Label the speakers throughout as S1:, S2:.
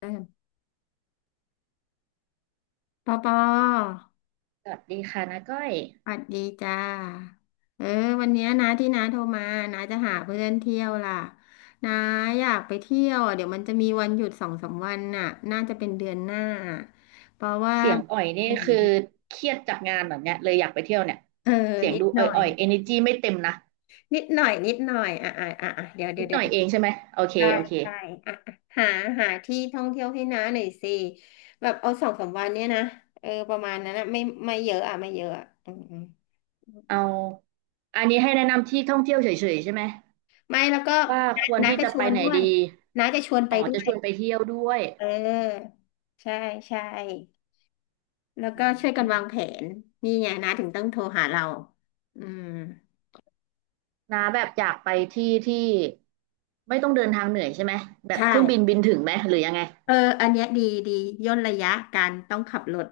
S1: เออปอปอ
S2: สวัสดีค่ะนาก้อย
S1: สวัสดีจ้าเออวันเนี้ยนะที่น้าโทรมาน้าจะหาเพื่อนเที่ยวล่ะน้าอยากไปเที่ยวอ่ะเดี๋ยวมันจะมีวันหยุดสองสามวันน่ะน่าจะเป็นเดือนหน้าเพราะว่า
S2: เสียงอ่อยนี่
S1: ไปไหน
S2: คือ
S1: ดี
S2: เครียดจากงานแบบเนี้ยเลยอยากไปเที่ยวเนี่ย
S1: เออ
S2: เสียง
S1: นิ
S2: ดู
S1: ดหน่อย
S2: อ่อยๆ energy ไม่เต็มนะ
S1: นิดหน่อยอ่ะเดี๋ยวเดี๋
S2: นิ
S1: ย
S2: ด
S1: ว
S2: ห
S1: เดี๋
S2: น่
S1: ย
S2: อ
S1: ว
S2: ยเองใช่ไหมโอเค
S1: ใช่
S2: โอเค
S1: ใช่อ่ะหาที่ท่องเที่ยวให้น้าหน่อยสิแบบเอาสองสามวันเนี้ยนะเออประมาณนั้นนะไม่เยอะอ่ะไม่เยอะอ่ะอืม
S2: เอาอันนี้ให้แนะนำที่ท่องเที่ยวเฉยๆใช่ไหม
S1: ไม่แล้วก็
S2: ว่าควร
S1: น้า
S2: ที่
S1: จะ
S2: จะ
S1: ช
S2: ไป
S1: วน
S2: ไหน
S1: ด้วย
S2: ดี
S1: น้าจะชวน
S2: อ๋
S1: ไป
S2: อ
S1: ด้
S2: จะ
S1: ว
S2: ช
S1: ย
S2: วนไปเที่ยวด้วย
S1: เออใช่ใช่แล้ว
S2: อื
S1: ก็ช่วยกันวางแผ
S2: ม
S1: นนี่ไงน้าถึงต้องโทรหาเราอืม
S2: นาแบบอยากไปที่ที่ไม่ต้องเดินทางเหนื่อยใช่ไหมแบบ
S1: ใช่
S2: เครื่องบินบินถึงไหมหรือยังไง
S1: เอออันเนี้ยดีดีย่นระยะการต้องขับรถ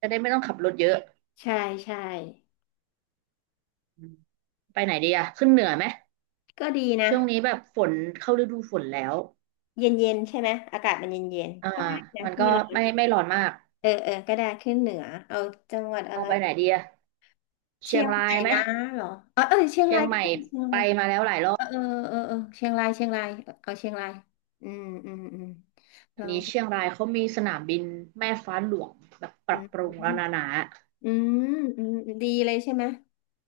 S2: จะได้ไม่ต้องขับรถเยอะ
S1: ใช่ใช่
S2: อืมไปไหนดีอะขึ้นเหนือไหม
S1: ก็ดีนะ
S2: ช่วงนี้แบบฝนเข้าฤดูฝนแล้ว
S1: เย็นเย็นใช่ไหมอากาศมันเย็นเย็น
S2: อ่า
S1: ก็ได้นะ
S2: มันก็
S1: ไม่ร้อน
S2: ไม่ร้อนมาก
S1: เออก็ได้ขึ้นเหนือเอาจังหวัดอะ
S2: เอา
S1: ไร
S2: ไปไหนดีอะ เชี
S1: เชี
S2: ย
S1: ย
S2: ง
S1: ง
S2: รา
S1: ให
S2: ย
S1: ม่
S2: ไหม
S1: นะเหรอเออเชียง
S2: เชีย
S1: รา
S2: ง
S1: ย
S2: ให
S1: ก็
S2: ม่
S1: ดีเชียง
S2: ไป
S1: ราย
S2: มาแล้วหลายรอ
S1: เอ
S2: บ
S1: อเออเออเชียงรายเอาเชียงรายอืมอืมอืมล
S2: เดี๋ย
S1: อ
S2: ว
S1: ง
S2: นี้เชียงรายเขามีสนามบินแม่ฟ้าหลวงแบบป
S1: อื
S2: รับ
S1: ม
S2: ปรุงแล้วนะ
S1: อืมอืมดีเลยใช่ไหม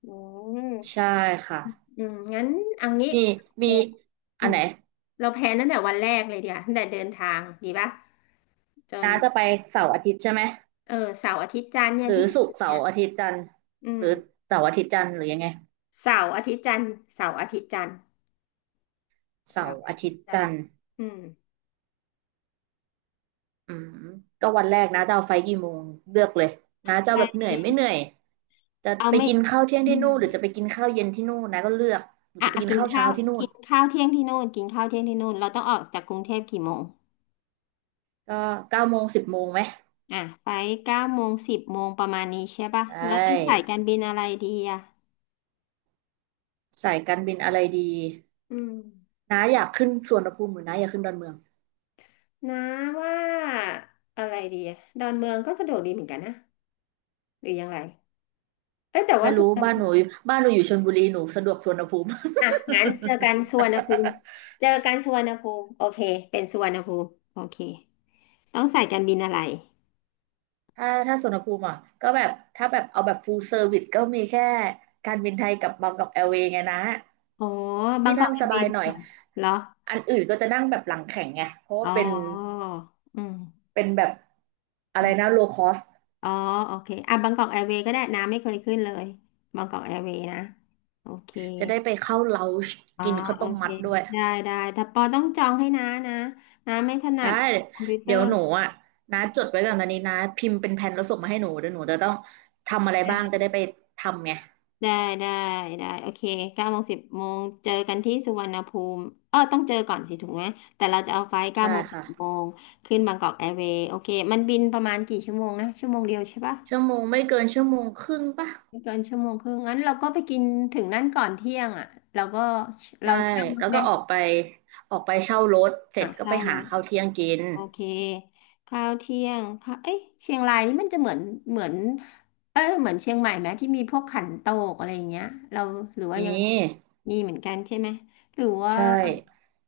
S1: อืม
S2: ใช่ค่ะ
S1: อืมงั้นเอางี้
S2: นี่
S1: แพ
S2: มี
S1: ลนอื
S2: อัน
S1: ม
S2: ไหน
S1: เราแพลนตั้งแต่วันแรกเลยเดียวาตั้งแต่เดินทางดีป่ะจน
S2: น้าจะไปเสาร์อาทิตย์ใช่ไหม
S1: เออเสาร์อาทิตย์จันทร์เนี่
S2: ห
S1: ย
S2: รือ
S1: ที่จะ
S2: ศุก
S1: ถึ
S2: ร์
S1: ง
S2: เสา
S1: เนี่ย
S2: ร์อาทิตย์จันทร์
S1: อื
S2: ห
S1: ม
S2: รือเสาร์อาทิตย์จันทร์หรือยังไง
S1: เสาร์อาทิตย์จันทร์เสาร์อาทิตย์จันทร์
S2: เสา
S1: เสา
S2: ร์
S1: ร์
S2: อา
S1: อาทิ
S2: ทิ
S1: ต
S2: ต
S1: ย์
S2: ย์
S1: จัน
S2: จั
S1: ท
S2: น
S1: ร์
S2: ทร์
S1: อืม
S2: อืมก็วันแรกนะจะเอาไฟล์กี่โมงเลือกเลยนะจะ
S1: แต
S2: เอาแบบเห
S1: ่
S2: นื่อยไม่เหนื่อยจะ
S1: เอา
S2: ไป
S1: ไม่
S2: กินข้าวเที่ยง
S1: อื
S2: ที่นู่นหรื
S1: ม
S2: อจะไปกินข้าวเย็นที่นู่นนะก็เลือกหรือ
S1: อ่ะ
S2: จะไป
S1: อ่ะ
S2: กิน
S1: กิน
S2: ข้าวเช้า
S1: ข้าว
S2: ที่นู่
S1: กิ
S2: น
S1: นข้าวเที่ยงที่นู่นกินข้าวเที่ยงที่นู่นเราต้องออกจากกรุงเทพกี่โมง
S2: ก็9 โมง 10 โมงไหม
S1: อ่ะไปเก้าโมงสิบโมงประมาณนี้ใช่ปะ
S2: ได
S1: แล้วต้องสาย
S2: ้
S1: การบินอะไรดีอ่ะ
S2: สายการบินอะไรดี
S1: อืม
S2: นะอยากขึ้นสุวรรณภูมิหรือนะอยากขึ้นดอนเมือง
S1: นะว่าอะไรดีอะดอนเมืองก็สะดวกดีเหมือนกันนะหรือยังไรเอ้ยแต่ว่า
S2: ไม่
S1: สุ
S2: รู้
S1: วรรณ
S2: บ้าน
S1: ภู
S2: หนู
S1: มิ
S2: บ้านหนูอยู่ชลบุรีหนูสะดวกสุวรรณภูมิ
S1: อ่ะงั้นเจอกันสุวรรณภูมิเจอกันสุวรรณภูมิโอเคเป็นสุวรรณภูมิโอเคต้องสายการบินอะไร
S2: ถ้าสุวรรณภูมิอ่ะก็แบบถ้าแบบเอาแบบ full service ก็มีแค่การบินไทยกับบางกอกแอร์เวย์ไงนะ
S1: อ๋อบา
S2: ที่
S1: งกอ
S2: นั่
S1: ก
S2: ง
S1: แอ
S2: ส
S1: ร์เว
S2: บา
S1: ย์
S2: ย
S1: ดี
S2: หน่
S1: ก
S2: อย
S1: ว่าเหรอ
S2: อันอื่นก็จะนั่งแบบหลังแข็งไงเพราะว่า
S1: อ๋อ
S2: เป็น
S1: อืม
S2: แบบอะ
S1: อื
S2: ไร
S1: ม
S2: นะ low cost
S1: อ๋อโอเคอ่ะบางกอกแอร์เวย์ก็ได้น้ำไม่เคยขึ้นเลยบางกอกแอร์เวย์นะโอเค
S2: จะได้ไปเข้า lounge
S1: อ๋อ
S2: กินข้าว
S1: โอ
S2: ต้ม
S1: เค
S2: มัดด้วย
S1: ได้ได้แต่ปอต้องจองให้น้านะน้าไม่ถนั
S2: ได้
S1: ดคอมพิวเตอ
S2: เดี๋ยว
S1: ร์
S2: หนูอ่ะนะจดไว้ก่อนตอนนี้นะพิมพ์เป็นแผนแล้วส่งมาให้หนูเดี๋ยวหนูจะต้องทำอะไร
S1: ได
S2: บ้าง
S1: ้
S2: จะได้ไปทำไง
S1: ได้ได้โอเคเก้าโมงสิบโมงเจอกันที่สุวรรณภูมิเออต้องเจอก่อนสิถูกไหมแต่เราจะเอาไฟล์เก้า
S2: ได้
S1: โมงสิบโม
S2: ค่ะ
S1: งขึ้นบางกอกแอร์เวย์โอเคมันบินประมาณกี่ชั่วโมงนะชั่วโมงเดียวใช่ปะ
S2: ชั่วโมงไม่เกินชั่วโมงครึ่งปะ
S1: ไม่เกินชั่วโมงครึ่งงั้นเราก็ไปกินถึงนั่นก่อนเที่ยงอ่ะเราก็เรา
S2: ใช่
S1: เช่ารถ
S2: แล้ว
S1: ไหม
S2: ก็ออกไปเช่ารถเสร็
S1: อ่ะ
S2: จก็ไป
S1: เช่าร
S2: หา
S1: ถ
S2: ข้าวเที่ยงกิน
S1: โอเคข้าวเที่ยงค่ะเอ๊ะเชียงรายนี่มันจะเหมือนเออเหมือนเชียงใหม่ไหมที่มีพวกขันโตกอะไรอย่างเงี้ยเราหรือว่า
S2: นี
S1: ยัง
S2: ่
S1: มีเหมือนกันใช่ไหมหรือว่า
S2: ใช่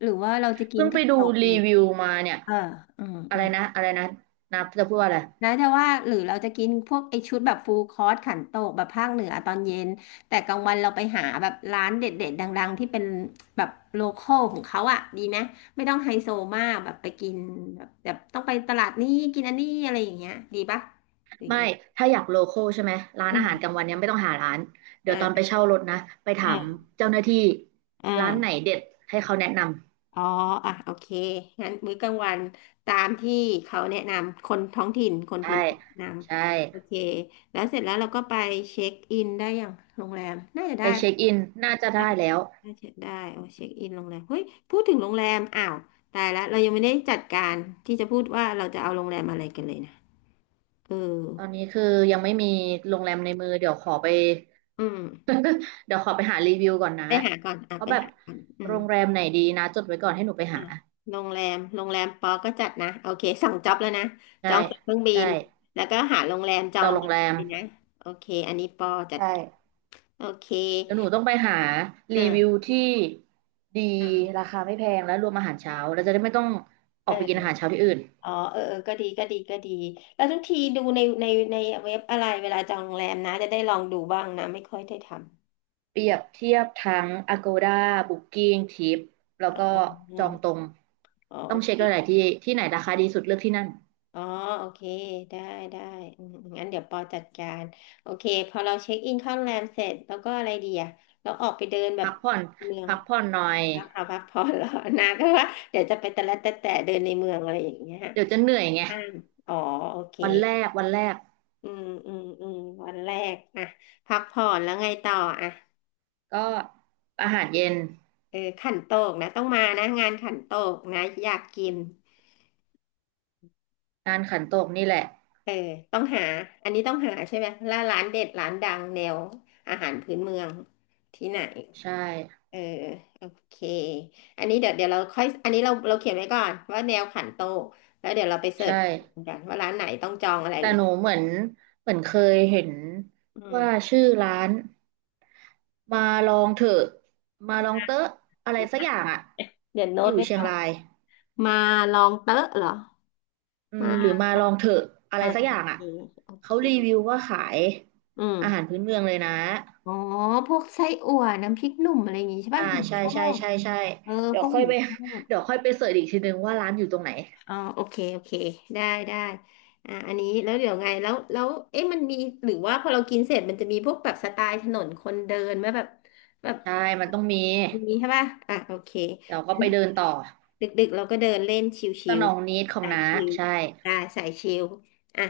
S1: หรือว่าเราจะกิ
S2: เพิ่
S1: น
S2: งไป
S1: ขัน
S2: ดู
S1: โตก
S2: รี
S1: เย็น
S2: วิวมาเนี่ย
S1: เอออืม
S2: อะ
S1: อื
S2: ไร
S1: ม
S2: นะอะไรนะนะจะพูดว่าอะไร
S1: แล้วจะว่าหรือเราจะกินพวกไอชุดแบบฟูลคอร์สขันโตกแบบภาคเหนือตอนเย็นแต่กลางวันเราไปหาแบบร้านเด็ดๆดังๆที่เป็นแบบโลคอลของเขาอ่ะดีไหมไม่ต้องไฮโซมากแบบไปกินแบบต้องไปตลาดนี้กินอันนี้อะไรอย่างเงี้ยดีปะหรือ
S2: ไม่
S1: ยังไง
S2: ถ้าอยากโลคอลใช่ไหมร้าน
S1: อื
S2: อาหารกลาง
S1: ม
S2: วันเนี่ยไม่ต้องหาร้านเดี๋
S1: อ่
S2: ยวตอนไป
S1: า
S2: เช่ารถนะไปถา
S1: อ่
S2: ม
S1: า
S2: เจ้าหน้าที่
S1: อ
S2: ร้านไหน
S1: ่า
S2: เด็ดให้เขาแนะนำ
S1: อ๋ออ่ะโอเคงั้นมื้อกลางวันตามที่เขาแนะนำคนท้องถิ่นคน
S2: ใช่
S1: พื้นที่แนะน
S2: ใช่
S1: ำโอเคแล้วเสร็จแล้วเราก็ไปเช็คอินได้อย่างโรงแรมน่าจะ
S2: ไป
S1: ได้
S2: เช็คอินน่าจะได้แล้ว
S1: น่าเช็คได้โอ้เช็คอินโรงแรมเฮ้ยพูดถึงโรงแรมอ้าวตายละเรายังไม่ได้จัดการที่จะพูดว่าเราจะเอาโรงแรมอะไรกันเลยนะเออ
S2: ตอนนี้คือยังไม่มีโรงแรมในมือเดี๋ยวขอไป
S1: อืม
S2: เดี๋ยวขอไปหารีวิวก่อนนะว่า
S1: ไป
S2: แบบ
S1: หาก่อนอื
S2: โร
S1: ม
S2: งแรมไหนดีนะจดไว้ก่อนให้หนูไปหา
S1: อ่ะโรงแรมปอก็จัดนะโอเคสั่งจ็อบแล้วนะจ
S2: ใช่
S1: องตั๋วเครื่องบิ
S2: ใช่
S1: นแล้วก็หาโรงแรมจอง
S2: ต่อ
S1: โร
S2: โร
S1: งแร
S2: ง
S1: ม
S2: แรม
S1: เลยนะโอเคอันนี้ปอจัด
S2: ใช่
S1: โอเค
S2: เดี๋ยวหนูต้องไปหารีวิว
S1: อ่า
S2: ที่ดี
S1: อ่า
S2: ราคาไม่แพงและรวมอาหารเช้าเราจะได้ไม่ต้องออกไปกินอา
S1: เออ
S2: หารเช้าที่อื่น
S1: อ๋อเออเออก็ดีแล้วทุกทีดูในในเว็บอะไรเวลาจองโรงแรมนะจะได้ลองดูบ้างนะไม่ค่อยได้ท
S2: เปรียบเทียบทั้ง Agoda Booking Trip แล้ว
S1: ำอ๋
S2: ก็จองตร
S1: อ
S2: ง
S1: อ๋อ
S2: ต้อ
S1: โอ
S2: ง
S1: เค
S2: เช็คหลายๆที่ที่ไหนราคาดีสุดเลือกที่นั่น
S1: อ๋อโอเคได้ได้อืมงั้นเดี๋ยวปอจัดการโอเคพอเราเช็คอินเข้าโรงแรมเสร็จแล้วก็อะไรดีอะะเราออกไปเดินแบบ
S2: พักผ่อน
S1: เมือง
S2: พักผ่อนหน่อย
S1: พักเอาพักผ่อนเหรอนาก็ว่าเดี๋ยวจะไปแต่ละแต่แต่เดินในเมืองอะไรอย่างเงี้ย
S2: เดี๋ยวจะเหนื่อยไง
S1: ห้ามอ๋อโอเค
S2: วันแรกวันแรก
S1: อืมอืมอืมวันแรกอะพักผ่อนแล้วไงต่ออะ
S2: ก็อาหารเย็น
S1: เออขันโตกนะต้องมานะงานขันโตกนะอยากกิน
S2: ร้านขันโตกนี่แหละ
S1: เออต้องหาอันนี้ต้องหาใช่ไหมแล้วร้านเด็ดร้านดังแนวอาหารพื้นเมืองที่ไหน
S2: ใช่
S1: เออโอเคอันนี้เดี๋ยวเราค่อยอันนี้เราเขียนไว้ก่อนว่าแนวขันโตกแล้วเดี๋ยวเราไปเสิร์
S2: ใช่
S1: ชกันว่าร้านไหนต้องจองอะไร
S2: แต่
S1: หรือ
S2: หนูเหมือนเหมือนเคยเห็น
S1: อื
S2: ว่า
S1: ม
S2: ชื่อร้านมาลองเถอะมาลองเตอะอะไรสักอย่างอ่ะ
S1: เดี๋ยวโน้
S2: อ
S1: ต
S2: ยู่
S1: ไว้
S2: เชียง
S1: ก่อน
S2: ราย
S1: มาลองเต๊ะเหรอ
S2: อืม
S1: มา
S2: หรือมาลองเถอะอะไร
S1: อ่ะ
S2: สักอ
S1: โอ
S2: ย่าง
S1: เค
S2: อ่ะ
S1: โอ
S2: เขา
S1: เค
S2: รีวิวว่าขาย
S1: อืม
S2: อาหารพื้นเมืองเลยนะ
S1: อ๋อพวกไส้อั่วน้ำพริกหนุ่มอะไรอย่างงี้ใช่
S2: อ่า
S1: ป่ะหนู
S2: ใช่
S1: ชอ
S2: ใช่
S1: บ
S2: ใช่ใช่
S1: เออ
S2: เดี๋ย
S1: พ
S2: ว
S1: วก
S2: ค่อ
S1: ห
S2: ย
S1: มู
S2: ไป
S1: ทอด
S2: เดี๋ยวค่อยไปเสิร์ชอีกทีนึงว่าร้านอยู่ตรงไหน
S1: อ๋อโอเคโอเคได้ได้อันนี้แล้วเดี๋ยวไงแล้วเอ๊ะมันมีหรือว่าพอเรากินเสร็จมันจะมีพวกแบบสไตล์ถนนคนเดินไหมแบบ
S2: ใช่มันต้องมี
S1: มีใช่ป่ะอ่ะโอเค
S2: เดี๋ยวก็ไปเดินต่อ
S1: ดึกๆเราก็เดินเล่นช
S2: ส
S1: ิว
S2: นองนิดข
S1: ๆ
S2: อง
S1: สาย
S2: น้า
S1: ชิว
S2: ใช่
S1: ได้สายชิวอ่ะ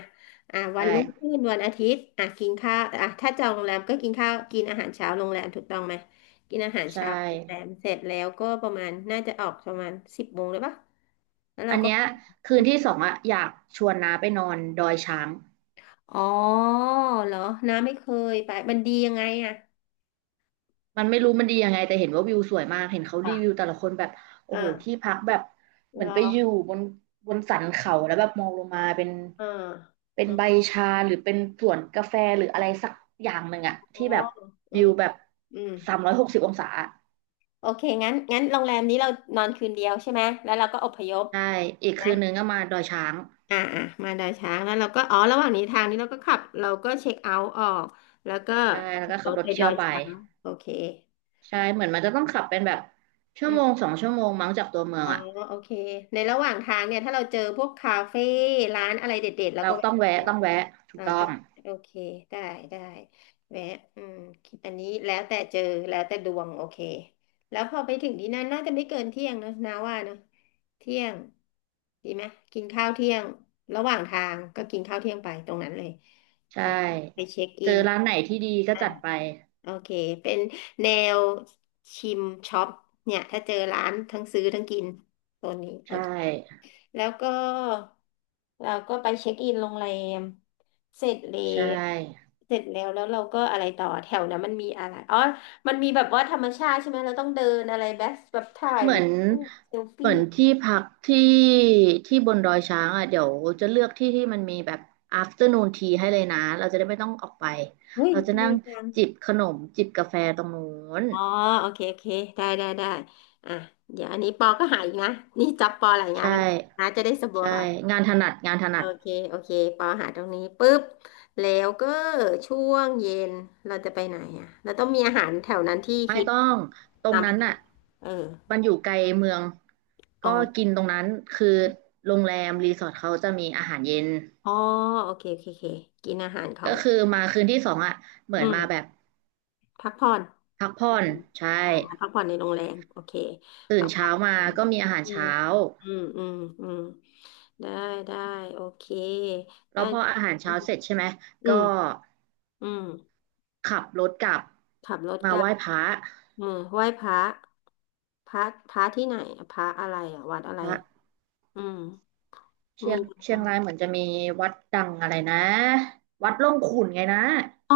S1: อ่ะวัน
S2: ใช่
S1: รุ่งขึ้นวันอาทิตย์อ่ะกินข้าวอ่ะถ้าจองโรงแรมก็กินข้าวกินอาหารเช้าโรงแรมถูกต้องไหมกินอาหาร
S2: ใช่
S1: เช้าโรงแรมเสร็จแล้วก็ประมาณน่าจะออกประมาณสิบโมงเลยปะแล้วเรา
S2: อัน
S1: ก็
S2: เนี้ยคืนที่สองอะอยากชวนน้าไปนอนดอยช้าง
S1: อ๋อเหรอน้าไม่เคยไปมันดียังไงอ่ะ
S2: มันไม่รู้มันดียังไงแต่เห็นว่าวิวสวยมากเห็นเขารีวิว
S1: อ่ะ
S2: แต่ละคนแบบโอ้โหที่
S1: อ่า
S2: พักแบบเหมือ
S1: ร
S2: นไป
S1: อ
S2: อยู่บนบนสันเขาแล้วแบบมองลงมาเป็น
S1: อ่า
S2: เป็นใบชาหรือเป็นสวนกาแฟหรืออะไรสักอย่างหนึ่งอะ
S1: อ๋อ
S2: ที่แบบ
S1: อื
S2: วิว
S1: ม
S2: แบบ
S1: อืม
S2: 360 องศาอะ
S1: โอเคงั้นโรงแรมนี้เรานอนคืนเดียวใช่ไหมแล้วเราก็อพยพ
S2: ใช่อีก
S1: นะ
S2: คืนนึงก็มาดอยช้าง
S1: อ่ามาดอยช้างแล้วเราก็อ๋อระหว่างนี้ทางนี้เราก็ขับเราก็เช็คเอาท์ออกแล้วก็
S2: ใช่แล้วก็
S1: ร
S2: ขับ
S1: ถ
S2: รถ
S1: ไปด
S2: เที่ย
S1: อ
S2: ว
S1: ย
S2: ไป
S1: ช้างโอเค
S2: ใช่เหมือนมันจะต้องขับเป็นแบบชั่
S1: อื
S2: วโมง
S1: ม
S2: 2 ชั่วโมงมั้งจากตัวเมือง
S1: อ๋อ
S2: อ่ะ
S1: โอเคในระหว่างทางเนี่ยถ้าเราเจอพวกคาเฟ่ร้านอะไรเด็ดๆเรา
S2: เรา
S1: ก็
S2: ต้
S1: แวะ
S2: องแวะต้องแวะถูก
S1: อ่า
S2: ต้อ
S1: ได้
S2: ง
S1: โอเคได้ได้แวะอืมอันนี้แล้วแต่เจอแล้วแต่ดวงโอเคแล้วพอไปถึงที่นั่นน่าจะไม่เกินเที่ยงเนอะนาว่าเนอะเที่ยงดีไหมกินข้าวเที่ยงระหว่างทางก็กินข้าวเที่ยงไปตรงนั้นเลย
S2: ใช่
S1: แล้วไปเช็ค
S2: เจ
S1: อิ
S2: อ
S1: น
S2: ร้านไหนที่ดีก็
S1: อ่า
S2: จัดไป
S1: โอเคเป็นแนวชิมช็อปเนี่ยถ้าเจอร้านทั้งซื้อทั้งกินโซนนี้โอ
S2: ใช่
S1: เค แล้วก็เราก็ไปเช็คอินโรงแรมเสร็จแล้
S2: ใช่
S1: วเราก็อะไรต่อแถวนั้นมันมีอะไรอ๋อมันมีแบบว่าธรรมชาติใช่ไหมเราต้องเดินอะไรแบบถ่าย
S2: เหมื
S1: รู
S2: อน
S1: ปเซล
S2: เห
S1: ฟี่
S2: มือนที่พักที่ที่บนดอยช้างอ่ะเดี๋ยวจะเลือกที่ที่มันมีแบบ afternoon tea ให้เลยนะเราจะได้ไม่ต้องออกไป
S1: เฮ้ย
S2: เราจะนั่
S1: ดี
S2: ง
S1: จัง
S2: จิบขนมจิบกาแฟตรงนู้น
S1: อ๋อโอเคโอเคได้ได้ได้อ่ะเดี๋ยวอันนี้ปอก็หาอีกนะนี่จับปอหลายงาน
S2: ใช่
S1: แล้วนะจะได้สบา
S2: ใช่
S1: ย
S2: งานถนัดงานถนั
S1: โอ
S2: ด
S1: เคโอเคปอหาตรงนี้ปุ๊บแล้วก็ช่วงเย็นเราจะไปไหนอ่ะเราต้องมีอาหารแถวนั้นที่
S2: ไม่
S1: ฮิต
S2: ต้องตรง
S1: น้ำ
S2: นั้
S1: ไม่
S2: น
S1: ต้อง
S2: น่ะ
S1: เออ
S2: มันอยู่ไกลเมือง
S1: อ๋อ
S2: ก็กินตรงนั้นคือโรงแรมรีสอร์ทเขาจะมีอาหารเย็น
S1: อ๋อโอเคโอเคโอเคกินอาหารขอ
S2: ก็
S1: ง
S2: คือมาคืนที่สองอ่ะเหมือ
S1: อื
S2: น
S1: ม
S2: มาแบบ
S1: พักผ่อน
S2: พักผ่
S1: โอ
S2: อน
S1: เค
S2: ใช่
S1: ออกมาพักผ่อนในโรงแรมโอเค
S2: ตื่
S1: พั
S2: น
S1: กผ่
S2: เช้า
S1: อนใน
S2: มา
S1: โรงแร
S2: ก็
S1: ม
S2: มีอาหาร
S1: อืม
S2: เช้า
S1: อืมอืมอืมได้ได้โอเค
S2: แล้
S1: ได้
S2: วพออาหาร
S1: อื
S2: เช้า
S1: ม
S2: เสร็จใช่ไหม
S1: อื
S2: ก็
S1: มอืม
S2: ขับรถกลับ
S1: ขับรถ
S2: มา
S1: กลั
S2: ไห
S1: บ
S2: ว้พระ
S1: อืมไหว้พระพระพระที่ไหนพระอะไรอ่ะวัดอะไร
S2: พระ
S1: อืม
S2: เชีย
S1: มี
S2: งเชียงรายเหมือนจะมีวัดดังอะไรนะวัดร่องขุ่นไงนะ
S1: อ๋อ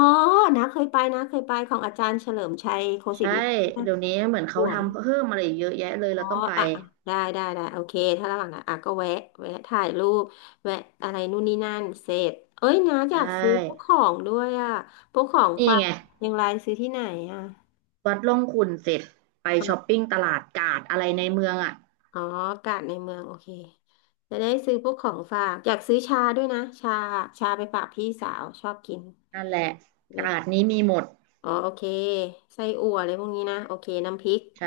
S1: นะเคยไปนะเคยไปของอาจารย์เฉลิมชัยโคศิ
S2: ใช่
S1: ริพัฒน์น
S2: เดี๋ยวนี้เห
S1: ะ
S2: มือน
S1: ส
S2: เขา
S1: วย
S2: ทำเพิ่มอะไรอีกเยอะแยะเลย
S1: อ๋
S2: เรา
S1: อ
S2: ต้องไป
S1: อ่ะอ่ะได้ได้ได้โอเคถ้าระหว่างนั้นอ่ะก็แวะแวะถ่ายรูปแวะอะไรนู่นนี่นั่นเสร็จเอ้ยนะอ
S2: ใช่
S1: ยากซื้อพวกของด้วยอ่ะพวกของ
S2: นี่
S1: ฝาก
S2: ไง
S1: เชียังไงซื้อที่ไหนอ่ะ
S2: วัดร่องขุ่นเสร็จไป
S1: อ๋
S2: ช้อป
S1: อ
S2: ปิ้งตลาดกาดอะไรในเมืองอ่ะ
S1: อ๋ออากาศในเมืองโอเคจะได้ซื้อพวกของฝากอยากซื้อชาด้วยนะชาชาไปฝากพี่สาวชอบกิน
S2: นั่นแหละ
S1: เออ
S2: กาดนี้มีหมด
S1: อ๋อโอเคไส้อั่วอะไรพวกนี้นะโอเคน้ำพริก
S2: ใช่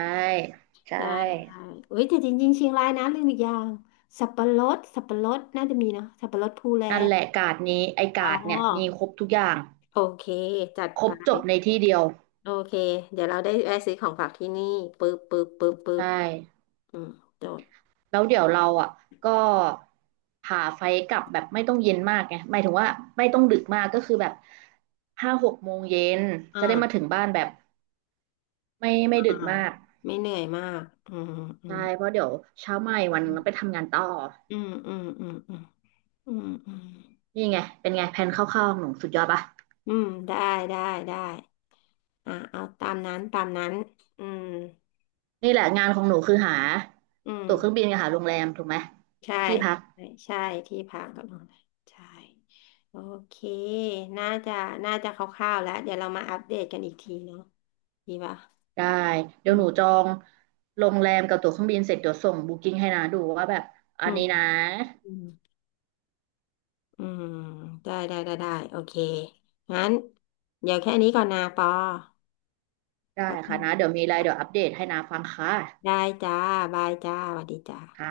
S2: ใช่
S1: ได้ได้เอ้ยแต่จริงๆเชียงรายนะลืมอีกอย่างสับปะรดน่าจะมีเนาะสับปะรดภูแล
S2: นั่นแหละกาดนี้ไอ้
S1: อ๋อ
S2: กาดเนี่ยมีครบทุกอย่าง
S1: โอเคจัด
S2: คร
S1: ไป
S2: บจบในที่เดียว
S1: โอเคเดี๋ยวเราได้แวะซื้อของฝากที่นี่ปึ๊บปึ๊บปึ๊บปึ๊
S2: ใช่
S1: บอืมจด
S2: แล้วเดี๋ยวเราอ่ะก็หาไฟกลับแบบไม่ต้องเย็นมากไงหมายถึงว่าไม่ต้องดึกมากก็คือแบบ5-6 โมงเย็นจะได้มาถึ
S1: อ่า
S2: งบ้านแบบ ไม่ดึ
S1: อ่า
S2: กมาก
S1: ไม่เหนื่อยมากอืมอื
S2: ใช่
S1: ม
S2: เพราะเดี๋ยวเช้าใหม่วันหนึง
S1: อื
S2: ต้องไปทำงานต่อ
S1: มอืมอืมอืมอืมอืม
S2: นี่ไงเป็นไงแผนคร่าวๆของหนูสุดยอดปะ
S1: อืมได้ได้ได้อ่าเอาตามนั้นตามนั้นอืม
S2: นี่แหละงานของหนูคือหา
S1: อืม
S2: ตั๋วเครื่องบินกับหาโรงแรมถูกไหม
S1: ใช่
S2: ที่พัก
S1: ใช่ใช่ที่พักกับโรงแรมใช่โอเคน่าจะน่าจะคร่าวๆแล้วเดี๋ยวเรามาอัปเดตกันอีกทีเนาะดีป่ะ
S2: ได้เดี๋
S1: อื
S2: ยวหนูจ
S1: ม
S2: องโรงแรมกับตั๋วเครื่องบินเสร็จเดี๋ยวส่งบุ๊กิ้งให้นาดูว่าแบบอั
S1: อื
S2: น
S1: ม
S2: นี้นะ
S1: อืมอืมได้ได้ได้ได้โอเคงั้นเดี๋ยวแค่นี้ก่อนนะปอ
S2: ได้
S1: ครั
S2: ค่ะนะ
S1: บ
S2: เดี๋ยวมีอะไรเดี๋ยวอัปเดตให้นาฟังค่ะ
S1: ได้จ้าบายจ้าสวัสดีจ้า
S2: ค่ะ